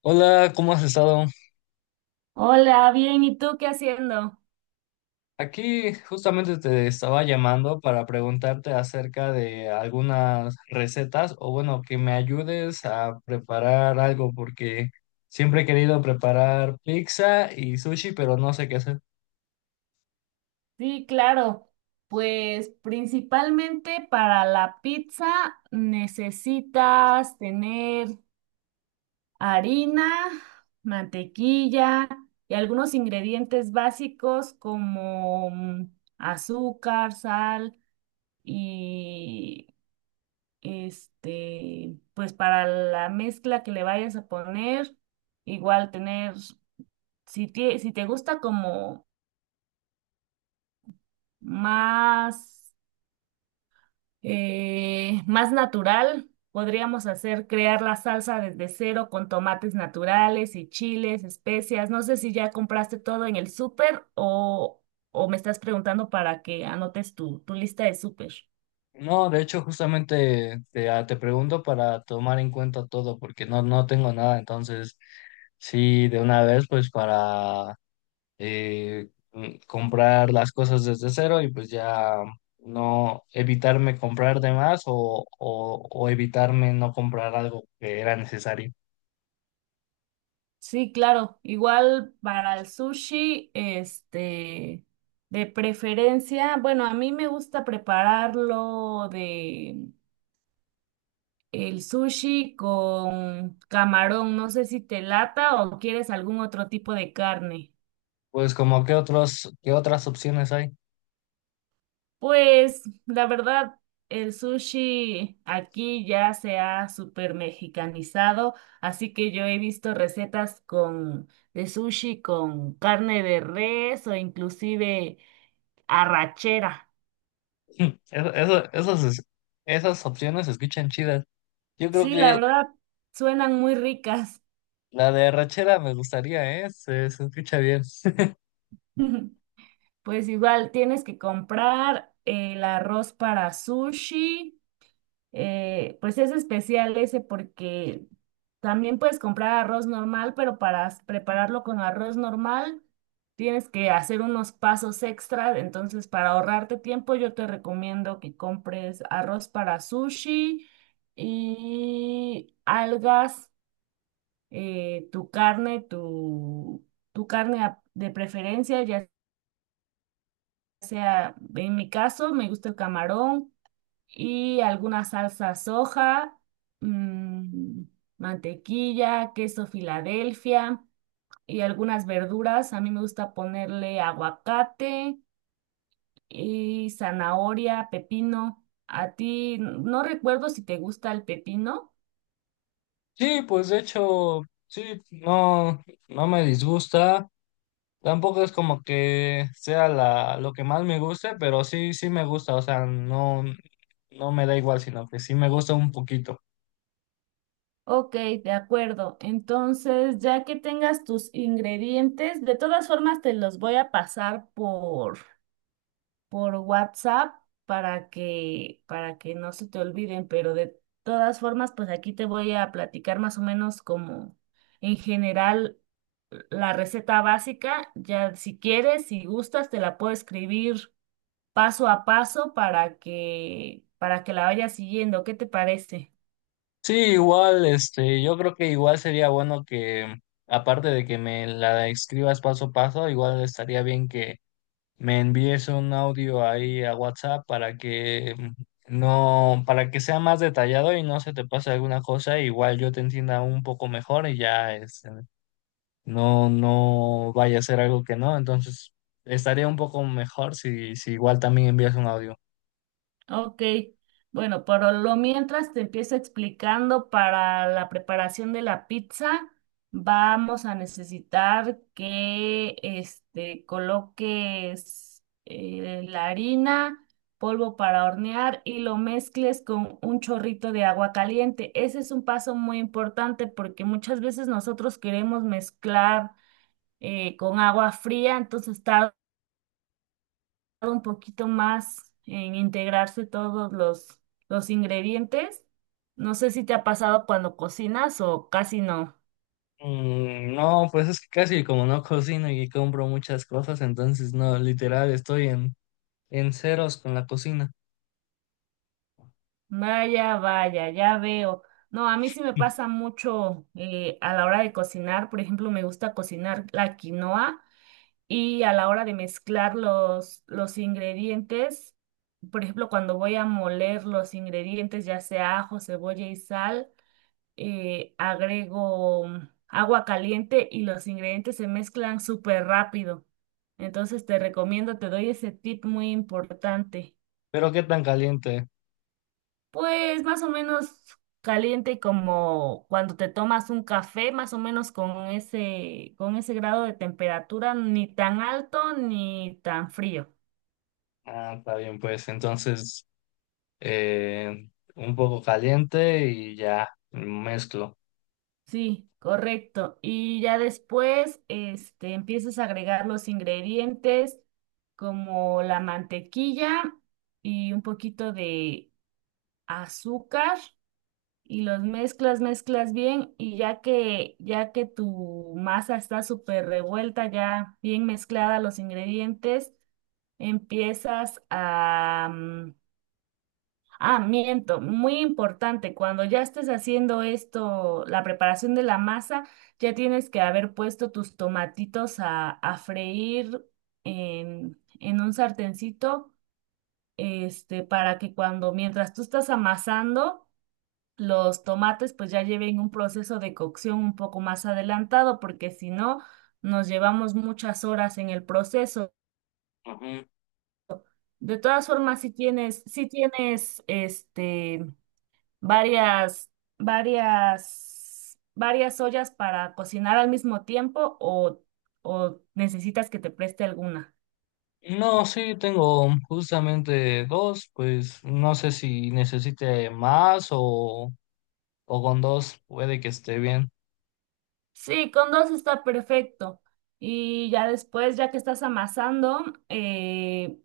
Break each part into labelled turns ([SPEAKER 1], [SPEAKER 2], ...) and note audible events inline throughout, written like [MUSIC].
[SPEAKER 1] Hola, ¿cómo has estado?
[SPEAKER 2] Hola, bien, ¿y tú qué haciendo?
[SPEAKER 1] Aquí justamente te estaba llamando para preguntarte acerca de algunas recetas o bueno, que me ayudes a preparar algo porque siempre he querido preparar pizza y sushi, pero no sé qué hacer.
[SPEAKER 2] Sí, claro. Pues principalmente para la pizza necesitas tener harina, mantequilla y algunos ingredientes básicos como azúcar, sal y pues para la mezcla que le vayas a poner, igual tener, si te gusta como más más natural. Podríamos hacer crear la salsa desde cero con tomates naturales y chiles, especias. No sé si ya compraste todo en el súper, o me estás preguntando para que anotes tu lista de súper.
[SPEAKER 1] No, de hecho justamente te, te pregunto para tomar en cuenta todo porque no tengo nada, entonces sí, de una vez pues para comprar las cosas desde cero y pues ya no evitarme comprar de más o evitarme no comprar algo que era necesario.
[SPEAKER 2] Sí, claro. Igual para el sushi, de preferencia, bueno, a mí me gusta prepararlo de el sushi con camarón. No sé si te lata o quieres algún otro tipo de carne.
[SPEAKER 1] Pues como qué otros, qué otras opciones hay. [LAUGHS]
[SPEAKER 2] Pues la verdad, el sushi aquí ya se ha super mexicanizado, así que yo he visto recetas con de sushi con carne de res o inclusive arrachera.
[SPEAKER 1] Mm, Eso, eso- esas, es- Esas opciones se escuchan chidas. Yo creo
[SPEAKER 2] Sí, la
[SPEAKER 1] que
[SPEAKER 2] verdad, suenan muy ricas.
[SPEAKER 1] la de arrachera me gustaría, ¿eh? Se escucha bien. [LAUGHS]
[SPEAKER 2] [LAUGHS] Pues igual tienes que comprar el arroz para sushi. Pues es especial ese porque también puedes comprar arroz normal, pero para prepararlo con arroz normal tienes que hacer unos pasos extra. Entonces, para ahorrarte tiempo, yo te recomiendo que compres arroz para sushi y algas, tu carne, tu carne de preferencia, ya sea, en mi caso, me gusta el camarón y alguna salsa soja, mm, mantequilla, queso Filadelfia y algunas verduras. A mí me gusta ponerle aguacate y zanahoria, pepino. A ti no recuerdo si te gusta el pepino.
[SPEAKER 1] Sí, pues de hecho, sí, no, no me disgusta. Tampoco es como que sea lo que más me guste, pero sí, sí me gusta, o sea, no, no me da igual, sino que sí me gusta un poquito.
[SPEAKER 2] Ok, de acuerdo. Entonces, ya que tengas tus ingredientes, de todas formas te los voy a pasar por WhatsApp para que, no se te olviden, pero de todas formas, pues aquí te voy a platicar más o menos como en general la receta básica. Ya si quieres, si gustas, te la puedo escribir paso a paso para que la vayas siguiendo. ¿Qué te parece?
[SPEAKER 1] Sí, igual, este, yo creo que igual sería bueno que, aparte de que me la escribas paso a paso, igual estaría bien que me envíes un audio ahí a WhatsApp para que mm, no, para que sea más detallado y no se te pase alguna cosa, igual yo te entienda un poco mejor y ya, es no vaya a ser algo que no, entonces estaría un poco mejor si igual también envías un audio.
[SPEAKER 2] Ok, bueno, pero lo mientras te empiezo explicando para la preparación de la pizza, vamos a necesitar que coloques la harina, polvo para hornear y lo mezcles con un chorrito de agua caliente. Ese es un paso muy importante porque muchas veces nosotros queremos mezclar con agua fría, entonces tarda un poquito más en integrarse todos los ingredientes. No sé si te ha pasado cuando cocinas o casi no.
[SPEAKER 1] Mm, no, pues es que casi como no cocino y compro muchas cosas, entonces no, literal estoy en ceros con la cocina.
[SPEAKER 2] Vaya, vaya, ya veo. No, a mí sí me
[SPEAKER 1] [LAUGHS]
[SPEAKER 2] pasa mucho a la hora de cocinar. Por ejemplo, me gusta cocinar la quinoa y a la hora de mezclar los ingredientes, por ejemplo, cuando voy a moler los ingredientes, ya sea ajo, cebolla y sal. Agrego agua caliente y los ingredientes se mezclan súper rápido. Entonces te recomiendo, te doy ese tip muy importante.
[SPEAKER 1] Pero qué tan caliente.
[SPEAKER 2] Pues más o menos caliente como cuando te tomas un café, más o menos con ese, grado de temperatura, ni tan alto ni tan frío.
[SPEAKER 1] Ah, está bien, pues entonces eh, un poco caliente y ya mezclo.
[SPEAKER 2] Sí, correcto. Y ya después, empiezas a agregar los ingredientes como la mantequilla y un poquito de azúcar y los mezclas bien, y ya que tu masa está súper revuelta, ya bien mezclada los ingredientes, empiezas a mm, ah, miento, muy importante, cuando ya estés haciendo esto, la preparación de la masa, ya tienes que haber puesto tus tomatitos a freír en un sartencito, para que cuando, mientras tú estás amasando, los tomates pues ya lleven un proceso de cocción un poco más adelantado, porque si no, nos llevamos muchas horas en el proceso.
[SPEAKER 1] Ujú.
[SPEAKER 2] De todas formas, si tienes, si tienes, varias, varias ollas para cocinar al mismo tiempo o necesitas que te preste alguna?
[SPEAKER 1] No, sí, tengo justamente dos, pues no sé si necesite más o con dos puede que esté bien.
[SPEAKER 2] Sí, con dos está perfecto. Y ya después, ya que estás amasando, eh,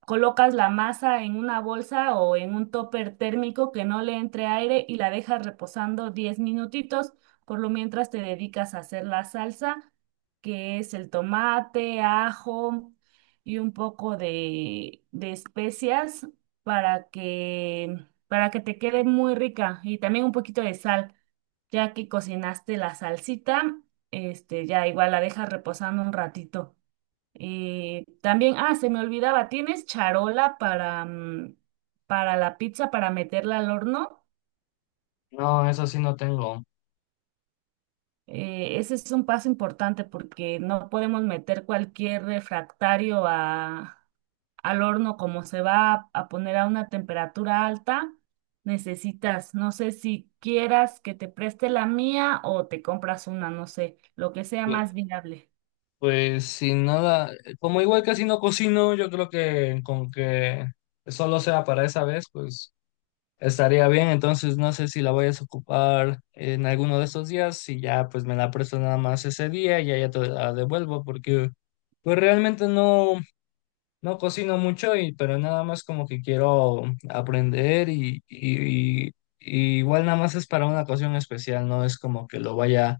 [SPEAKER 2] colocas la masa en una bolsa o en un topper térmico que no le entre aire y la dejas reposando 10 minutitos. Por lo mientras te dedicas a hacer la salsa, que es el tomate, ajo y un poco de especias para que, para que te quede muy rica y también un poquito de sal. Ya que cocinaste la salsita, ya igual la dejas reposando un ratito. También, ah, se me olvidaba, ¿tienes charola para la pizza, para meterla al horno?
[SPEAKER 1] No, eso sí no tengo.
[SPEAKER 2] Ese es un paso importante porque no podemos meter cualquier refractario al horno, como se va a poner a una temperatura alta. Necesitas, no sé si quieras que te preste la mía o te compras una, no sé, lo que sea
[SPEAKER 1] Pues,
[SPEAKER 2] más viable.
[SPEAKER 1] pues sin nada, como igual casi no cocino, yo creo que con que solo sea para esa vez, pues estaría bien. Entonces no sé si la voy a ocupar en alguno de estos días, si ya pues me la presto nada más ese día y ya, ya te la devuelvo, porque pues realmente no. No cocino mucho, y, pero nada más como que quiero aprender y igual nada más es para una ocasión especial, no es como que lo vaya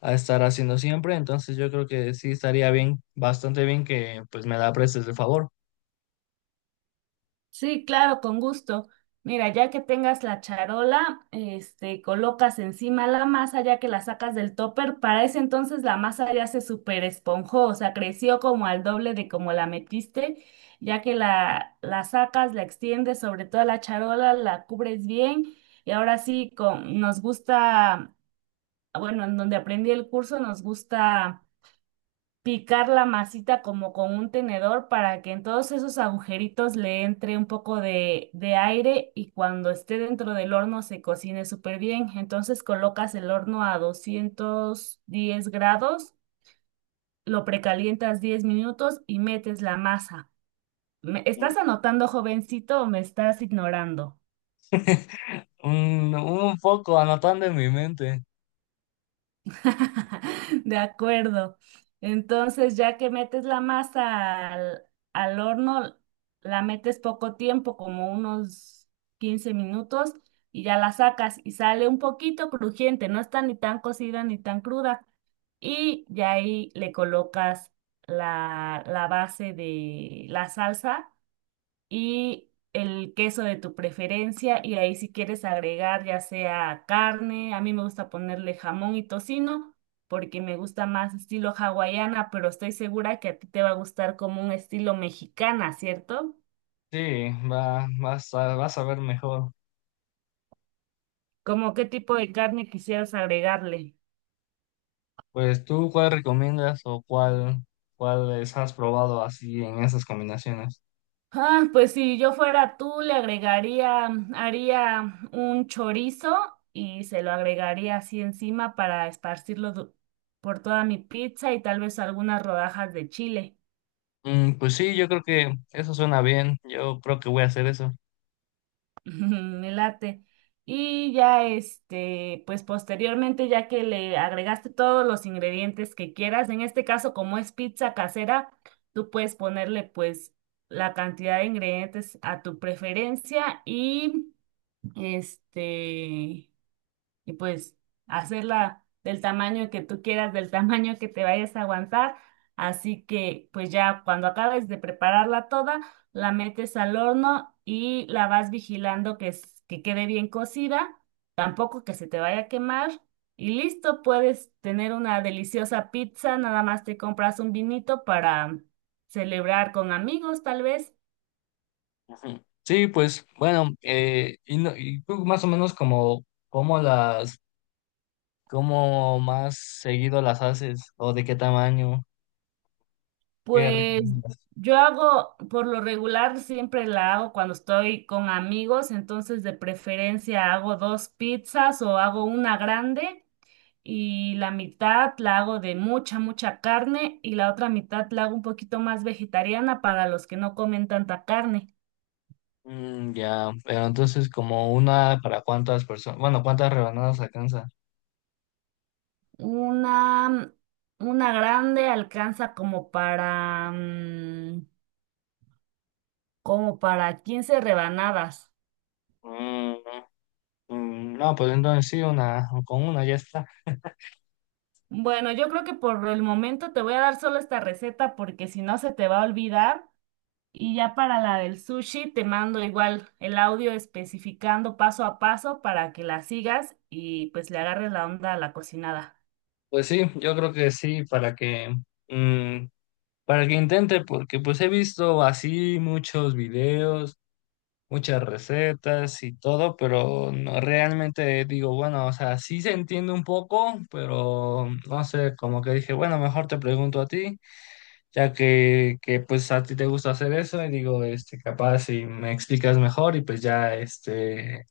[SPEAKER 1] a estar haciendo siempre, entonces yo creo que sí estaría bien, bastante bien que pues me la prestes de favor.
[SPEAKER 2] Sí, claro, con gusto. Mira, ya que tengas la charola, colocas encima la masa ya que la sacas del topper. Para ese entonces la masa ya se super esponjó, o sea, creció como al doble de como la metiste. Ya que la sacas, la extiendes sobre toda la charola, la cubres bien. Y ahora sí, bueno, en donde aprendí el curso, nos gusta picar la masita como con un tenedor para que en todos esos agujeritos le entre un poco de aire y cuando esté dentro del horno se cocine súper bien. Entonces colocas el horno a 210 grados, lo precalientas 10 minutos y metes la masa. ¿Me estás anotando, jovencito, o me estás ignorando?
[SPEAKER 1] [LAUGHS] Un poco anotando en mi mente.
[SPEAKER 2] [LAUGHS] De acuerdo. Entonces, ya que metes la masa al horno, la metes poco tiempo, como unos 15 minutos, y ya la sacas y sale un poquito crujiente, no está ni tan cocida ni tan cruda. Y ya ahí le colocas la base de la salsa y el queso de tu preferencia, y ahí si quieres agregar ya sea carne, a mí me gusta ponerle jamón y tocino porque me gusta más estilo hawaiana, pero estoy segura que a ti te va a gustar como un estilo mexicana, ¿cierto?
[SPEAKER 1] Sí, va, vas a ver mejor.
[SPEAKER 2] ¿Cómo qué tipo de carne quisieras agregarle?
[SPEAKER 1] Pues tú, ¿cuál recomiendas o cuál, cuáles has probado así en esas combinaciones?
[SPEAKER 2] Ah, pues si yo fuera tú, haría un chorizo y se lo agregaría así encima para esparcirlo por toda mi pizza, y tal vez algunas rodajas de chile.
[SPEAKER 1] Mm, pues sí, yo creo que eso suena bien. Yo creo que voy a hacer eso.
[SPEAKER 2] [LAUGHS] Me late. Y ya pues posteriormente, ya que le agregaste todos los ingredientes que quieras, en este caso, como es pizza casera, tú puedes ponerle pues la cantidad de ingredientes a tu preferencia, y este, pues hacerla del tamaño que tú quieras, del [LAUGHS] tamaño que te vayas a aguantar. Así que pues ya cuando acabes de prepararla toda, la metes al horno y la vas vigilando que, que quede bien cocida, tampoco que se te vaya a quemar. Y listo, puedes tener una deliciosa pizza, nada más te compras un vinito para celebrar con amigos, tal vez.
[SPEAKER 1] Ujú. Sí, pues bueno, y, no- y tú más o menos como cómo más seguido las haces o de qué tamaño, qué
[SPEAKER 2] Pues
[SPEAKER 1] recomiendas.
[SPEAKER 2] yo hago, por lo regular, siempre la hago cuando estoy con amigos, entonces de preferencia hago dos pizzas o hago una grande y la mitad la hago de mucha, mucha carne y la otra mitad la hago un poquito más vegetariana para los que no comen tanta carne.
[SPEAKER 1] Mm, ya, pero entonces como una para cuántas personas, bueno, cuántas rebanadas alcanza.
[SPEAKER 2] Una, una grande alcanza como para 15 rebanadas.
[SPEAKER 1] Mm, mm, no, pues entonces sí, una, con una ya está.
[SPEAKER 2] Bueno, yo creo que por el momento te voy a dar solo esta receta porque si no se te va a olvidar. Y ya para la del sushi te mando igual el audio especificando paso a paso para que la sigas y pues le agarres la onda a la cocinada.
[SPEAKER 1] Pues sí, yo creo que sí, para que mm, para que intente, porque pues he visto así muchos videos, muchas recetas y todo, pero no realmente digo, bueno, o sea, sí se entiende un poco, pero no sé, como que dije, bueno, mejor te pregunto a ti, ya que pues a ti te gusta hacer eso, y digo, este, capaz si me explicas mejor y pues ya, este,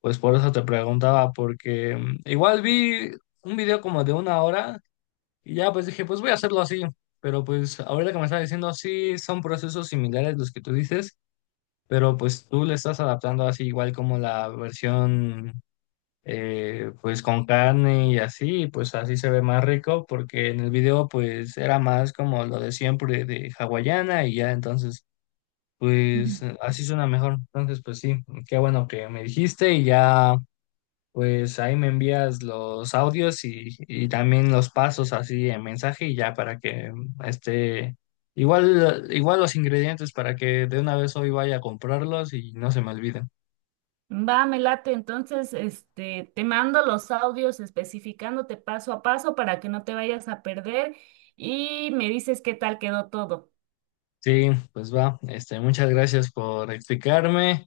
[SPEAKER 1] pues por eso te preguntaba, porque igual vi un video como de 1 hora. Y ya pues dije, pues voy a hacerlo así. Pero pues ahorita que me estás diciendo, sí, son procesos similares los que tú dices, pero pues tú le estás adaptando así igual como la versión pues con carne y así, y, pues así se ve más rico porque en el video pues era más como lo de siempre de hawaiana y ya entonces
[SPEAKER 2] Ujú.
[SPEAKER 1] pues así suena mejor. Entonces pues sí, qué bueno que me dijiste y ya pues ahí me envías los audios y también los pasos así en mensaje y ya para que este igual los ingredientes para que de una vez hoy vaya a comprarlos y no se me olviden.
[SPEAKER 2] Va, me late. Entonces, te mando los audios especificándote paso a paso para que no te vayas a perder y me dices qué tal quedó todo.
[SPEAKER 1] Sí, pues va. Este, muchas gracias por explicarme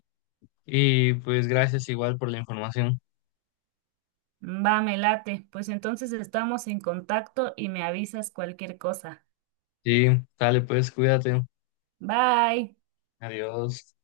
[SPEAKER 1] y pues gracias igual por la información.
[SPEAKER 2] Va, me late. Pues entonces estamos en contacto y me avisas cualquier cosa.
[SPEAKER 1] Sí, dale pues, cuídate.
[SPEAKER 2] Bye.
[SPEAKER 1] Adiós.